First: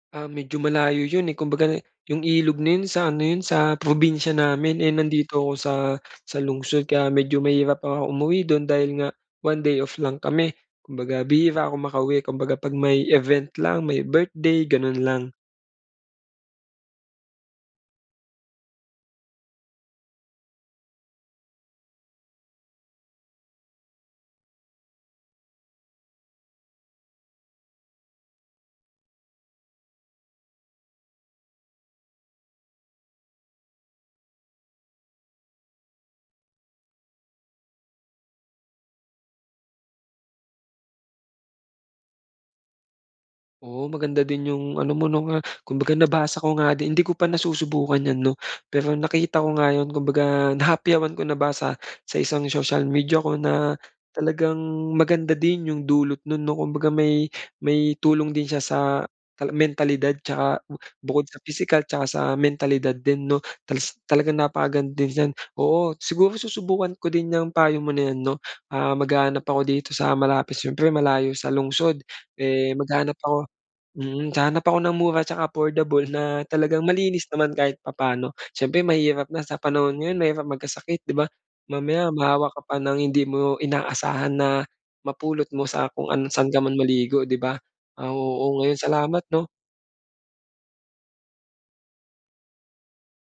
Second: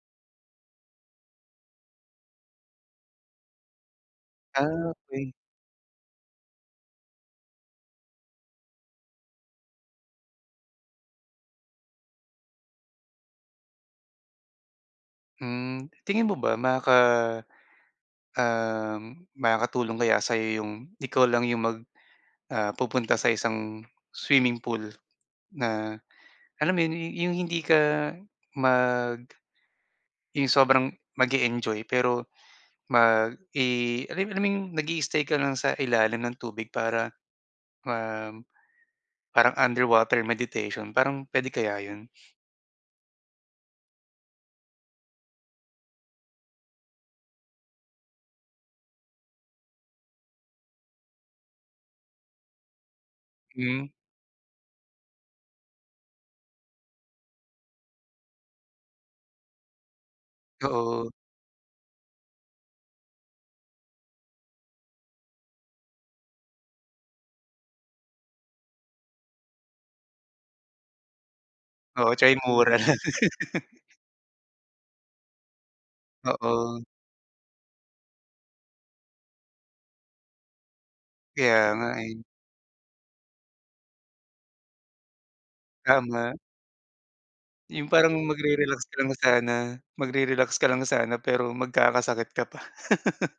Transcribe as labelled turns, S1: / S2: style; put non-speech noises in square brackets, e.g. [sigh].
S1: Ah, medyo malayo 'yun, eh, kumbaga, 'yung ilog na 'yun sa ano 'yun sa probinsya namin, eh,
S2: Ah, okey.
S1: nandito ako sa sa lungsod kaya medyo mahirap akong umuwi dun dahil nga, 1 day off lang kami, kumbaga bihira ako makauwi kumbaga kapag may event lang, may birthday, ganun lang.
S2: Hmm, tingin mo ba maka uhm, makakatulong kaya sayo 'yung ikaw lang 'yung mag ah pupunta sa isang swimming pool, na alam mo 'yun 'yung hindi ka mag 'Yung sobrang mag-e-enjoy pero, mag, eh, alam alam 'yung nag-i-stay ka lang sa ilalim ng tubig para, um, parang underwater meditation parang puwede kaya iyun?
S1: Oo maganda din 'yung ano mo 'no nga, kumbaga nabasa ko nga di hindi ko pa nasusubukan 'yan 'no, pero nakita ko nga 'yun kumbaga nahapyawan ko, nabasa sa isang social media ko na,
S2: Hmm.
S1: talagang maganda din 'yung dulot nun 'no? Kumbaga may may tulong din siya sa ta mentalidad at saka
S2: Oo.
S1: bukod sa pisikal, at saka sa mentalidad din 'no talas talagang napakaganda diyan. Oo, siguro susubukan ko din 'yang payo mo na yan 'no. Ah, maghahanap ako dito sa malapit siyempre malayo sa lungsod,
S2: Oo at saka 'yung
S1: eh,
S2: mura lang.
S1: maghahanap ako
S2: [laughs]
S1: mm. Hahanap ako ng mura at saka affordable na talagang
S2: Oo.
S1: malinis naman kahit papaano. Siyempre mahirap na sa panahon ngayon mahirap magkasakit 'di ba?
S2: Kaya nga,
S1: Mamaya
S2: eh.
S1: mahawa ka pa ng hindi mo inaasahan na mapulot mo sa kung ano
S2: Tama.
S1: saan ka man maligo di ba?
S2: 'Yung
S1: Ah,
S2: parang
S1: oo ngayon.
S2: magre-relax ka lang
S1: Salamat 'no.
S2: sana, magre-relax ka lang sana pero magkakasakit ka pa. [chuckles]